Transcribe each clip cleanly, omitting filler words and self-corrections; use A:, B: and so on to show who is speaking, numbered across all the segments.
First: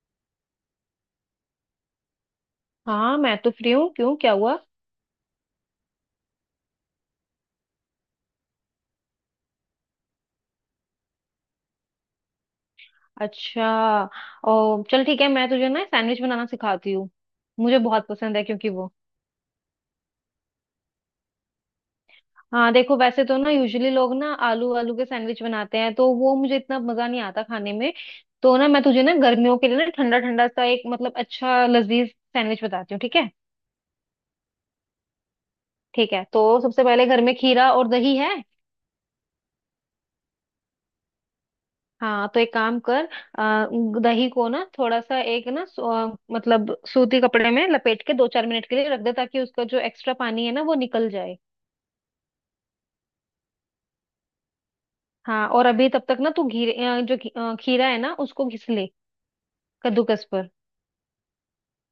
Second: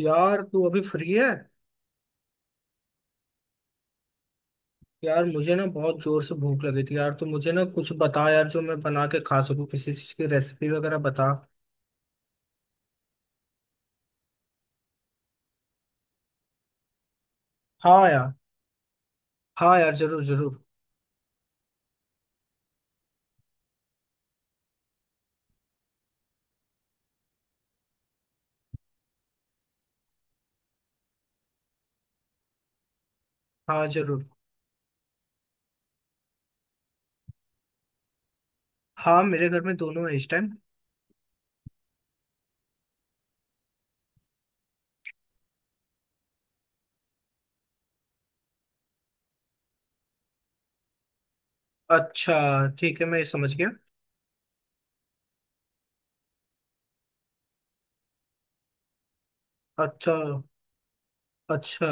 A: यार तू अभी फ्री है।
B: हाँ मैं तो फ्री हूँ। क्यों क्या हुआ?
A: यार मुझे ना बहुत जोर से भूख लगी थी यार, तो मुझे ना कुछ बता यार जो मैं बना के खा सकूं, किसी चीज की रेसिपी वगैरह बता।
B: अच्छा। ओ चल ठीक है, मैं तुझे ना सैंडविच बनाना सिखाती हूँ। मुझे बहुत
A: हाँ यार।
B: पसंद है क्योंकि वो
A: हाँ यार, जरूर जरूर।
B: हाँ देखो, वैसे तो ना यूजुअली लोग ना आलू आलू के सैंडविच बनाते हैं तो वो मुझे इतना मजा नहीं आता खाने में। तो ना मैं तुझे ना गर्मियों के लिए ना ठंडा ठंडा सा एक मतलब अच्छा लजीज सैंडविच बताती हूँ, ठीक है?
A: हाँ जरूर।
B: ठीक है, तो सबसे पहले घर में खीरा और दही है।
A: हाँ मेरे घर में दोनों है इस टाइम।
B: हाँ तो एक काम कर, आ, दही को ना थोड़ा सा एक ना मतलब सूती कपड़े में लपेट के दो चार मिनट के लिए रख दे ताकि उसका जो एक्स्ट्रा पानी है ना वो निकल जाए।
A: अच्छा, ठीक है, मैं ये समझ गया।
B: हाँ और अभी तब तक ना तू घी अ, जो घी- अ, खीरा है ना उसको घिस ले,
A: अच्छा।
B: कद्दूकस पर।
A: अच्छा,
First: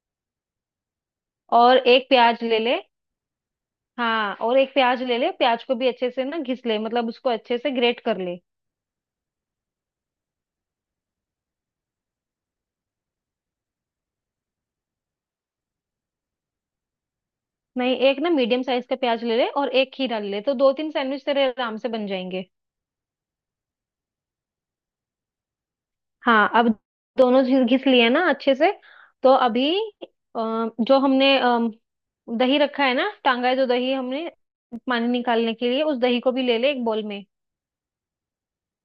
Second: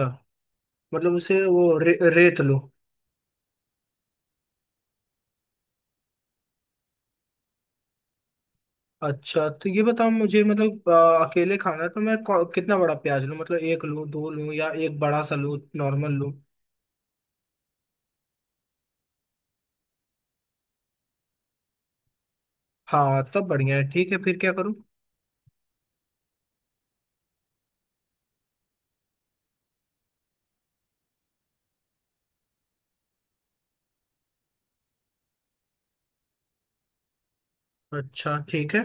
A: मतलब उसे वो
B: और
A: रे,
B: एक
A: रेत
B: प्याज
A: लो।
B: ले ले। हाँ और एक प्याज ले ले, प्याज को भी अच्छे से ना घिस ले, मतलब उसको अच्छे से ग्रेट कर ले।
A: अच्छा, तो ये बताओ मुझे, मतलब अकेले खाना है तो मैं कितना बड़ा प्याज लूँ, मतलब एक लूँ, दो लूँ, या एक बड़ा सा लूँ, नॉर्मल लूँ।
B: नहीं, एक ना मीडियम साइज का प्याज ले ले और एक खीरा ले ले, तो दो तीन सैंडविच तेरे आराम से बन जाएंगे।
A: हाँ, तब बढ़िया है। ठीक है, फिर क्या करूँ।
B: हाँ अब, दोनों चीज घिस लिए ना अच्छे से? तो अभी अ, जो हमने दही रखा है ना, टांगा है जो दही हमने पानी निकालने के लिए, उस दही को भी ले ले एक बोल में।
A: अच्छा ठीक है।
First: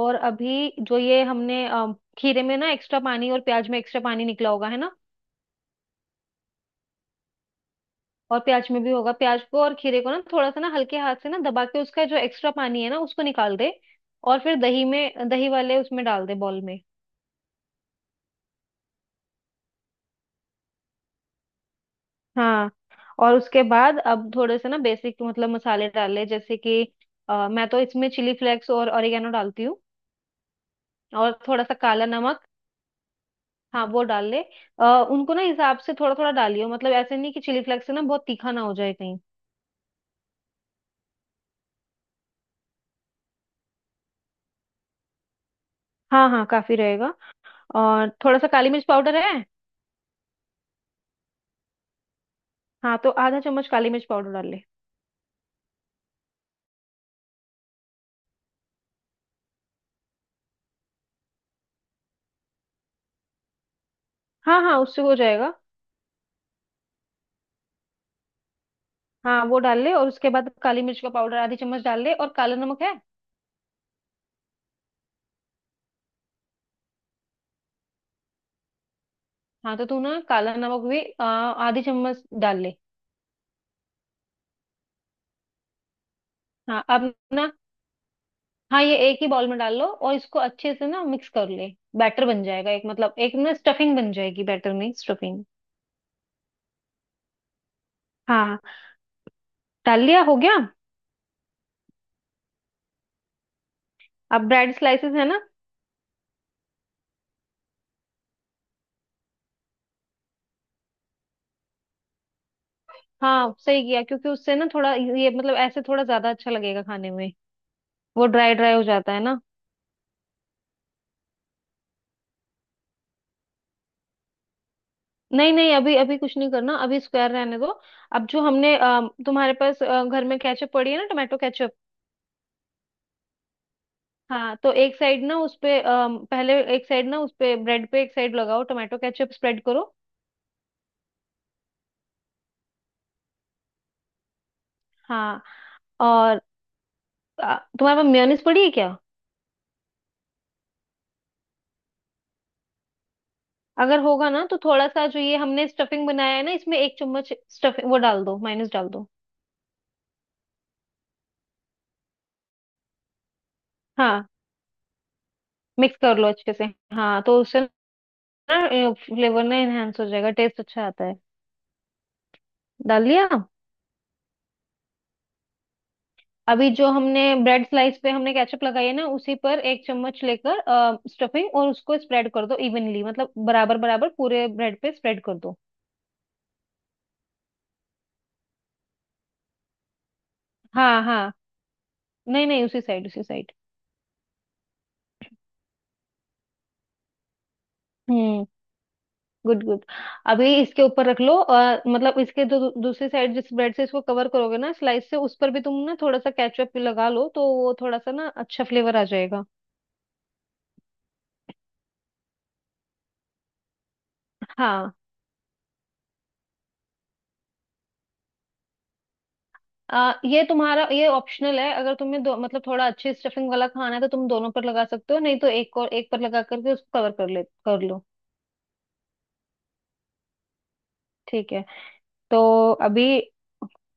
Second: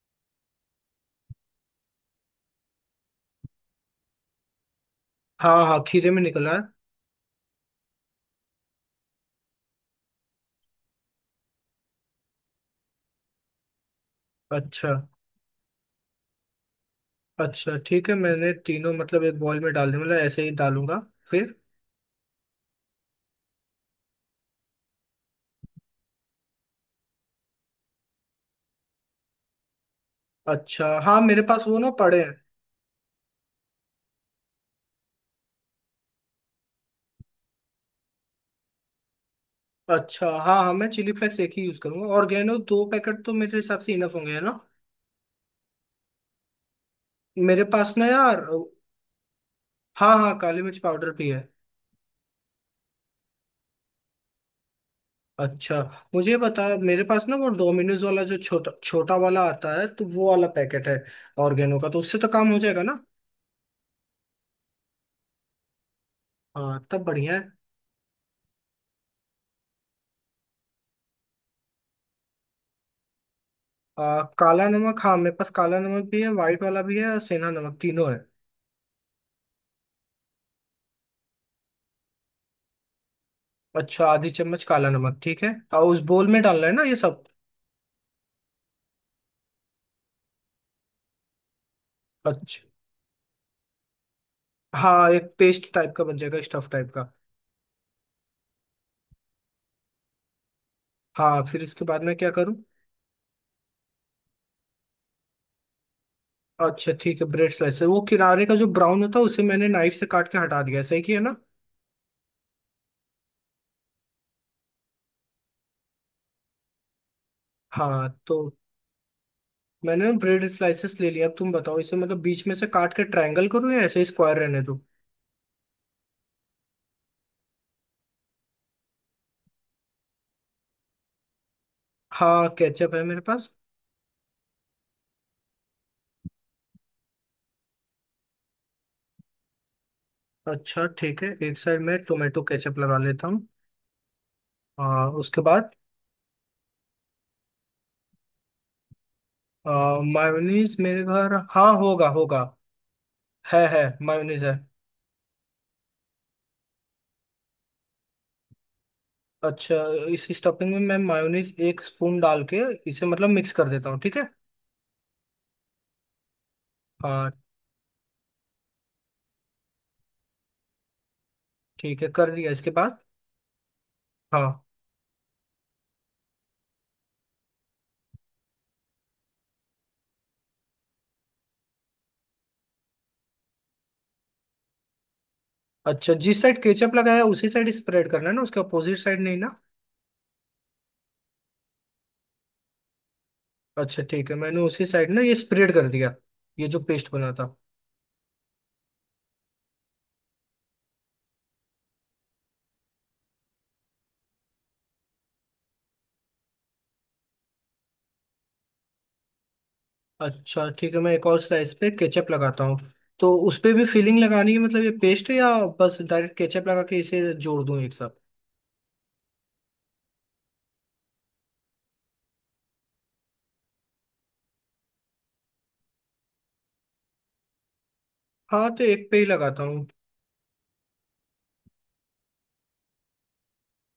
B: और अभी जो ये हमने खीरे में ना एक्स्ट्रा पानी और प्याज में एक्स्ट्रा पानी निकला होगा है ना।
A: हाँ हाँ, खीरे में निकला है।
B: और प्याज में भी होगा, प्याज को और खीरे को ना थोड़ा सा ना हल्के हाथ से ना दबा के उसका जो एक्स्ट्रा पानी है ना उसको निकाल दे। और फिर दही
A: अच्छा।
B: में, दही वाले उसमें डाल दे बॉल में।
A: अच्छा ठीक है, मैंने तीनों मतलब एक बॉल में डाल दिए, मतलब ऐसे ही डालूंगा। फिर?
B: हाँ और उसके बाद अब थोड़े से ना बेसिक मतलब मसाले डाले, जैसे कि मैं तो इसमें चिली फ्लेक्स और ऑरिगेनो डालती हूँ।
A: अच्छा, हाँ,
B: और
A: मेरे पास
B: थोड़ा सा
A: वो ना
B: काला
A: पड़े हैं।
B: नमक, हाँ वो डाल ले। अ, उनको ना हिसाब से थोड़ा थोड़ा डालियो, मतलब ऐसे नहीं कि चिली फ्लेक्स से ना बहुत तीखा ना हो जाए कहीं।
A: अच्छा, हाँ हाँ, मैं चिली फ्लेक्स एक ही यूज करूंगा, ऑर्गेनो दो पैकेट तो मेरे हिसाब से इनफ होंगे, है ना।
B: हाँ हाँ, काफी रहेगा।
A: मेरे पास ना
B: और थोड़ा
A: यार।
B: सा काली मिर्च पाउडर है?
A: हाँ हाँ, काली मिर्च पाउडर भी है।
B: हाँ तो आधा चम्मच काली मिर्च पाउडर डाल ले।
A: अच्छा। मुझे बता, मेरे पास ना वो डोमिनोज वाला जो छोटा छोटा वाला आता है तो वो वाला पैकेट है ऑर्गेनो का, तो उससे तो काम हो जाएगा ना।
B: हाँ हाँ उससे हो जाएगा।
A: हाँ, तब बढ़िया है।
B: हाँ वो डाल ले और उसके बाद काली मिर्च का पाउडर आधी चम्मच डाल ले। और काला नमक है?
A: काला नमक हाँ, मेरे पास काला नमक भी है, व्हाइट वाला भी है, और सेंधा नमक, तीनों है।
B: हाँ तो तू ना काला नमक भी आधी चम्मच डाल ले।
A: अच्छा, आधी चम्मच काला नमक, ठीक है। और उस बोल में डालना है ना
B: हाँ
A: ये
B: अब
A: सब।
B: ना, हाँ ये एक ही बाउल में डाल लो और इसको अच्छे से ना मिक्स कर ले। बैटर बन
A: अच्छा।
B: जाएगा एक मतलब एक ना स्टफिंग बन जाएगी, बैटर में
A: हाँ, एक
B: स्टफिंग।
A: पेस्ट टाइप का बन जाएगा, स्टफ टाइप का।
B: हाँ, डाल लिया, हो गया?
A: हाँ, फिर इसके बाद मैं क्या करूँ।
B: अब ब्रेड स्लाइसेस है ना।
A: अच्छा ठीक है, ब्रेड स्लाइसर वो किनारे का जो ब्राउन होता है उसे मैंने नाइफ से काट के हटा दिया है, सही किया ना।
B: हाँ सही किया, क्योंकि उससे ना थोड़ा ये मतलब ऐसे थोड़ा ज्यादा अच्छा लगेगा खाने में।
A: हाँ,
B: वो
A: तो
B: ड्राई ड्राई हो जाता है ना।
A: मैंने ना ब्रेड स्लाइसेस ले लिया, अब तुम बताओ इसे मतलब बीच में से काट के ट्रायंगल करूँ या ऐसे स्क्वायर रहने दूँ।
B: नहीं नहीं अभी अभी कुछ नहीं करना, अभी स्क्वायर रहने दो। अब जो हमने तुम्हारे पास घर में केचप पड़ी है ना, टोमेटो केचप।
A: हाँ, केचप है मेरे पास।
B: हाँ तो एक साइड ना उस पे पहले एक साइड ना उस पे ब्रेड पे एक साइड लगाओ, टोमेटो केचप स्प्रेड करो।
A: अच्छा ठीक है, एक साइड में टोमेटो केचप लगा लेता हूँ। हाँ, उसके
B: हाँ
A: बाद?
B: और तुम्हारे पास मेयोनीज पड़ी है क्या?
A: मायोनीज मेरे घर, हाँ, होगा होगा। है,
B: अगर होगा
A: मायोनीज
B: ना,
A: है।
B: तो थोड़ा सा जो ये हमने स्टफिंग बनाया है ना, इसमें एक चम्मच स्टफिंग वो डाल दो, माइनस डाल दो।
A: अच्छा, इस स्टफिंग में मैं मायोनीज एक स्पून डाल के इसे मतलब मिक्स कर देता हूँ, ठीक है।
B: हाँ, मिक्स कर लो अच्छे से। हाँ
A: हाँ।
B: तो उससे ना फ्लेवर ना एनहेंस हो जाएगा, टेस्ट अच्छा आता है।
A: ठीक है, कर दिया, इसके बाद?
B: डाल दिया?
A: हाँ।
B: अभी जो हमने ब्रेड स्लाइस पे हमने केचप लगाई है ना, उसी पर एक चम्मच लेकर स्टफिंग, और उसको स्प्रेड कर दो इवनली, मतलब बराबर बराबर पूरे ब्रेड पे स्प्रेड कर दो।
A: अच्छा, जिस साइड केचप लगाया उसी साइड स्प्रेड करना है ना, उसके अपोजिट साइड नहीं ना।
B: हाँ हाँ, नहीं नहीं, उसी साइड, उसी साइड।
A: अच्छा ठीक है, मैंने उसी साइड ना ये स्प्रेड कर दिया, ये जो पेस्ट बना था।
B: हम्म। Good good. अभी इसके ऊपर रख लो और मतलब इसके जो दूसरी साइड जिस ब्रेड से इसको कवर करोगे ना स्लाइस से, उस पर भी तुम ना थोड़ा सा केचप लगा लो, तो वो थोड़ा सा ना अच्छा फ्लेवर आ जाएगा।
A: अच्छा ठीक है, मैं एक और स्लाइस पे केचप लगाता हूँ। तो उस पे भी फिलिंग लगानी है मतलब ये
B: हाँ
A: पेस्ट, है या बस डायरेक्ट केचप लगा के इसे जोड़ दूं एक साथ।
B: ये तुम्हारा ये ऑप्शनल है, अगर तुम्हें दो मतलब थोड़ा अच्छे स्टफिंग वाला खाना है तो तुम दोनों पर लगा सकते हो, नहीं तो एक और एक पर लगा करके उसको कवर कर ले, कर लो।
A: हाँ, तो एक पे ही लगाता हूँ।
B: ठीक है, तो अभी,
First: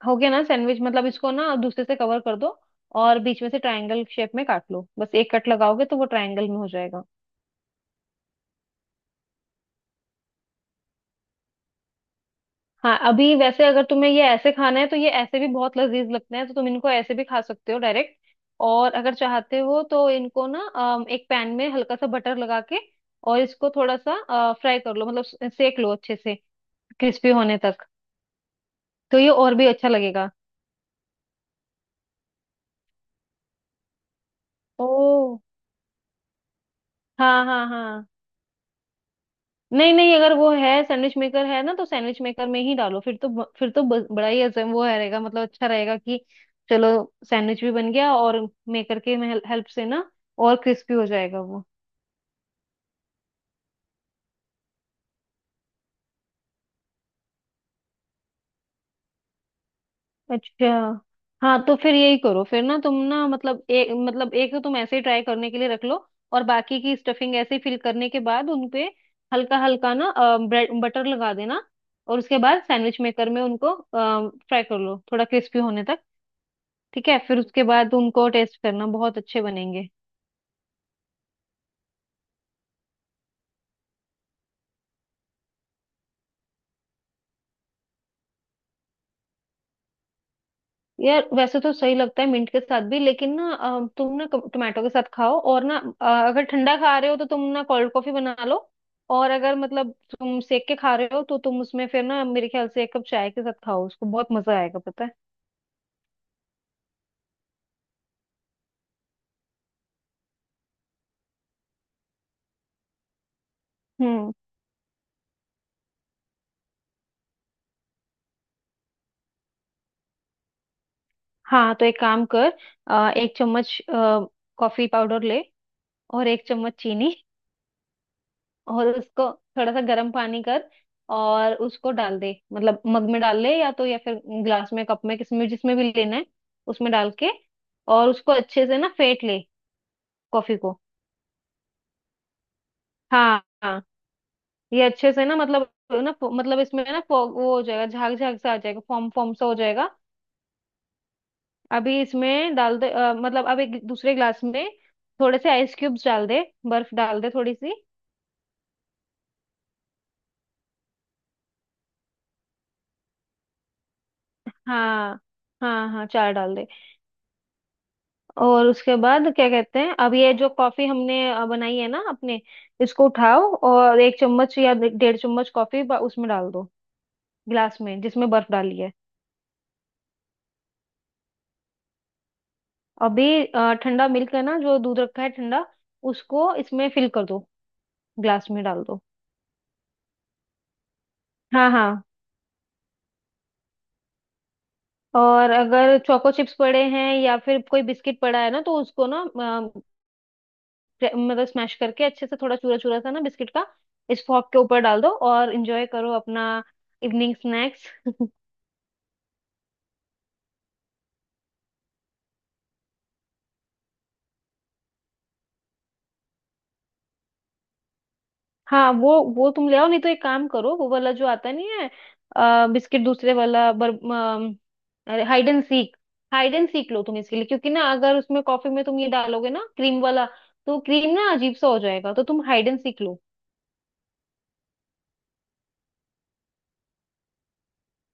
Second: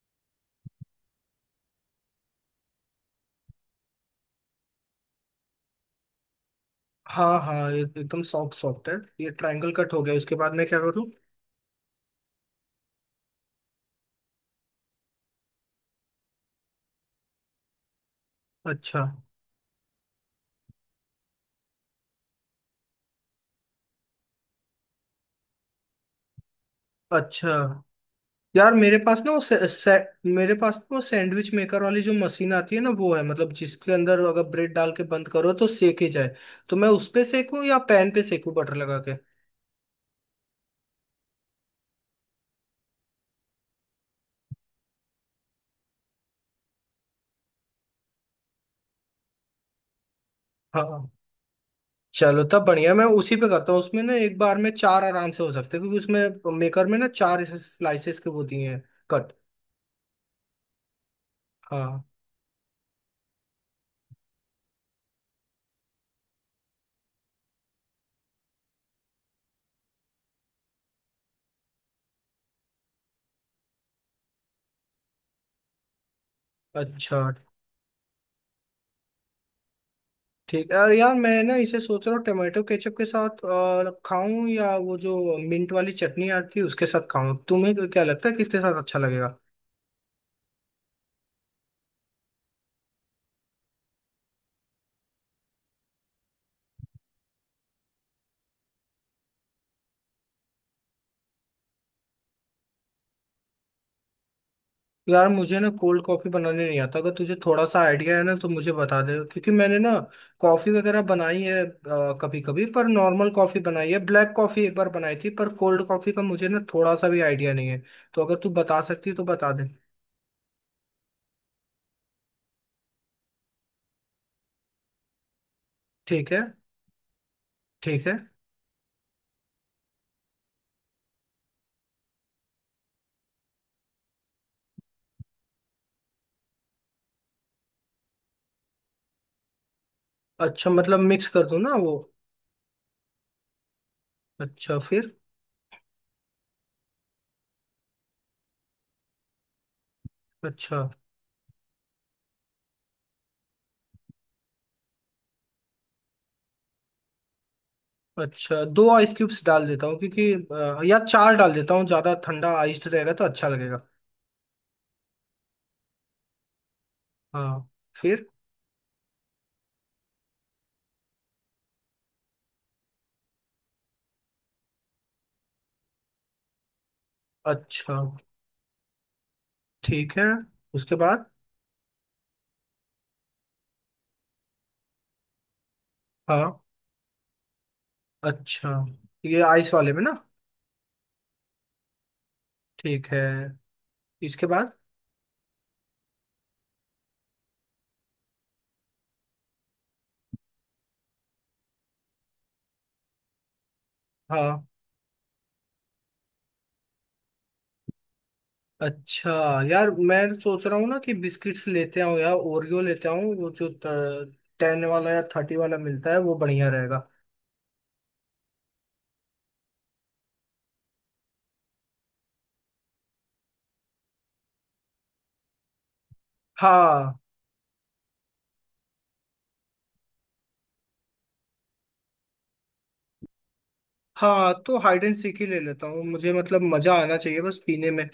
B: हो गया ना सैंडविच, मतलब इसको ना दूसरे से कवर कर दो, और बीच में से ट्रायंगल शेप में काट लो, बस एक कट लगाओगे तो वो ट्रायंगल में हो जाएगा।
A: हाँ हाँ, ये एकदम सॉफ्ट सॉफ्ट है। ये ट्रायंगल कट हो गया, उसके बाद मैं क्या करूँ।
B: हाँ अभी वैसे अगर तुम्हें ये ऐसे खाना है तो ये ऐसे भी बहुत लजीज लगते हैं, तो तुम इनको ऐसे भी खा सकते हो डायरेक्ट। और
A: अच्छा।
B: अगर चाहते हो तो इनको ना एक पैन में हल्का सा बटर लगा के, और इसको थोड़ा सा फ्राई कर लो, मतलब सेक लो अच्छे से, क्रिस्पी
A: अच्छा,
B: होने तक।
A: यार मेरे
B: तो
A: पास
B: ये
A: ना वो
B: और भी अच्छा लगेगा।
A: मेरे पास ना वो सैंडविच मेकर वाली जो मशीन आती है ना वो है, मतलब जिसके अंदर अगर ब्रेड डाल के बंद
B: ओ,
A: करो तो सेके जाए। तो मैं उस पे
B: हाँ
A: सेकूँ
B: हाँ
A: या
B: हाँ,
A: पैन पे सेकूँ बटर लगा के।
B: नहीं नहीं, अगर वो है, सैंडविच मेकर है ना, तो सैंडविच मेकर में ही डालो, फिर तो फिर तो बड़ा ही अच्छा वो है रहेगा, मतलब अच्छा रहेगा कि, चलो, सैंडविच भी बन गया और मेकर के हेल्प से ना और
A: हाँ
B: क्रिस्पी हो
A: हाँ।
B: जाएगा वो।
A: चलो, तब बढ़िया, मैं उसी पे करता हूँ, उसमें ना एक बार में चार आराम से हो सकते हैं क्योंकि उसमें मेकर में ना चार स्लाइसेस के वो दिए हैं कट।
B: अच्छा हाँ, तो फिर
A: हाँ।
B: यही करो, फिर ना तुम ना मतलब एक तो तुम ऐसे ही ट्राई करने के लिए रख लो, और बाकी की स्टफिंग ऐसे ही फिल करने के बाद उनपे हल्का हल्का ना ब्रेड बटर लगा देना, और उसके बाद सैंडविच मेकर में उनको फ्राई कर लो थोड़ा क्रिस्पी होने तक। ठीक है,
A: अच्छा
B: फिर उसके बाद उनको टेस्ट करना, बहुत अच्छे बनेंगे।
A: ठीक है। और यार मैं ना इसे सोच रहा हूँ, टमाटो केचप के साथ और खाऊं या वो जो मिंट वाली चटनी आती है उसके साथ खाऊं, तुम्हें क्या लगता है किसके साथ अच्छा लगेगा।
B: यार वैसे तो सही लगता है मिंट के साथ भी, लेकिन ना तुम ना टोमेटो के साथ खाओ और ना अगर ठंडा खा रहे हो तो तुम ना कोल्ड कॉफी बना लो, और अगर मतलब तुम सेक के खा रहे हो तो तुम उसमें फिर ना मेरे ख्याल से एक कप चाय के साथ खाओ, उसको बहुत मजा आएगा पता है।
A: यार, मुझे ना कोल्ड कॉफी बनाने नहीं आता, अगर तुझे थोड़ा सा आइडिया है ना तो मुझे बता दे, क्योंकि मैंने ना कॉफी वगैरह बनाई है कभी कभी, पर नॉर्मल कॉफी बनाई है,
B: हम्म।
A: ब्लैक कॉफी एक बार बनाई थी, पर कोल्ड कॉफी का मुझे ना थोड़ा सा भी आइडिया नहीं है, तो अगर तू बता सकती है तो बता दे।
B: हाँ तो एक काम कर, एक चम्मच कॉफी पाउडर ले, और
A: ठीक है।
B: एक चम्मच चीनी,
A: ठीक है।
B: और उसको थोड़ा सा गर्म पानी कर और उसको डाल दे, मतलब मग में डाल ले या तो या फिर ग्लास में, कप में, किसमें जिसमें भी लेना है, उसमें डाल के, और उसको अच्छे से ना फेंट ले, कॉफी
A: अच्छा,
B: को।
A: मतलब मिक्स कर दूं ना वो।
B: हाँ हाँ,
A: अच्छा,
B: ये
A: फिर?
B: अच्छे से ना मतलब इसमें ना वो हो जाएगा, झाग झाग सा आ जाएगा, फॉर्म फॉर्म सा हो जाएगा।
A: अच्छा।
B: अभी इसमें डाल दे मतलब अब एक दूसरे ग्लास में थोड़े से आइस क्यूब्स डाल दे, बर्फ डाल दे थोड़ी सी।
A: अच्छा, दो आइस क्यूब्स डाल देता हूँ, क्योंकि या चार डाल देता हूँ, ज्यादा ठंडा आइस रहेगा तो अच्छा लगेगा।
B: हाँ हाँ हाँ, चार डाल दे।
A: हाँ। फिर?
B: और उसके बाद क्या कहते हैं, अब ये जो कॉफी हमने बनाई है ना अपने, इसको उठाओ और एक चम्मच या डेढ़ चम्मच कॉफी उसमें डाल दो, गिलास
A: अच्छा
B: में जिसमें बर्फ डाली है।
A: ठीक है, उसके बाद?
B: अभी ठंडा मिल्क है ना, जो दूध रखा है ठंडा,
A: हाँ।
B: उसको इसमें फिल कर दो, ग्लास में
A: अच्छा,
B: डाल दो।
A: ये आइस वाले में ना।
B: हाँ हाँ।
A: ठीक है, इसके बाद?
B: और अगर चोको चिप्स पड़े हैं या फिर कोई बिस्किट पड़ा है ना, तो उसको ना मतलब स्मैश करके अच्छे से थोड़ा चूरा चूरा सा ना बिस्किट का, इस फॉग के
A: हाँ।
B: ऊपर डाल दो और एंजॉय करो अपना इवनिंग स्नैक्स।
A: अच्छा, यार मैं सोच रहा हूँ ना कि बिस्किट्स लेते आऊँ यार, ओरियो लेते आऊँ, वो जो 10 वाला या 30 वाला मिलता है वो बढ़िया रहेगा।
B: हाँ वो तुम ले आओ, नहीं तो एक काम करो, वो वाला जो आता नहीं है, बिस्किट दूसरे वाला अरे Hide and Seek, Hide and Seek लो
A: हाँ।
B: तुम इसके लिए, क्योंकि ना अगर उसमें कॉफी में तुम ये डालोगे ना क्रीम वाला, तो क्रीम ना अजीब सा हो जाएगा, तो तुम हाइड एंड सीक लो।
A: हाँ, तो हाइड एंड सीक ही ले लेता हूँ, मुझे मतलब मजा आना चाहिए बस पीने में।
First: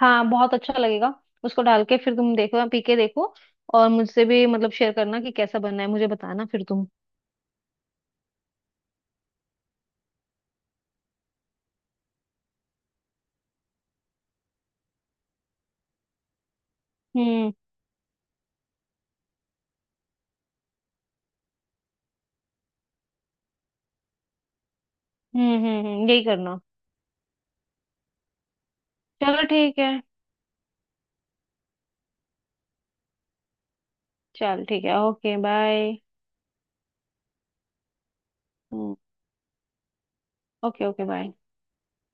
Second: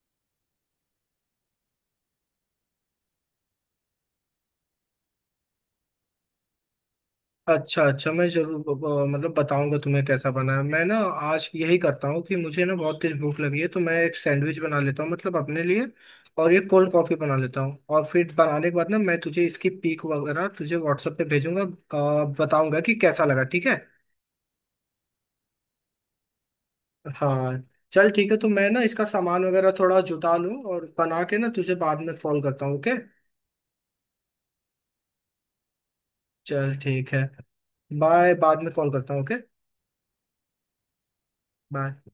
B: हाँ बहुत अच्छा लगेगा, उसको डाल के फिर तुम देखो, पी के देखो, और मुझसे भी मतलब शेयर करना कि कैसा बनना है, मुझे बताना फिर तुम।
A: अच्छा। अच्छा, मैं जरूर मतलब बताऊंगा तुम्हें कैसा बना है। मैं ना आज यही करता हूँ कि मुझे ना बहुत तेज भूख लगी है तो मैं एक सैंडविच बना लेता हूँ मतलब अपने लिए, और ये कोल्ड कॉफी बना
B: हम्म
A: लेता हूँ, और फिर बनाने के बाद ना मैं तुझे इसकी पिक वगैरह तुझे व्हाट्सएप पे भेजूंगा, बताऊंगा कि कैसा लगा, ठीक है।
B: यही करना।
A: हाँ। चल ठीक है, तो मैं ना इसका
B: चलो
A: सामान वगैरह
B: ठीक है।
A: थोड़ा जुटा लूँ और बना के ना तुझे बाद में कॉल करता हूँ, ओके।
B: चल ठीक है, ओके बाय।
A: चल ठीक है। बाय, बाद में कॉल
B: हम्म,
A: करता हूँ, okay.
B: Okay okay bye.
A: Bye.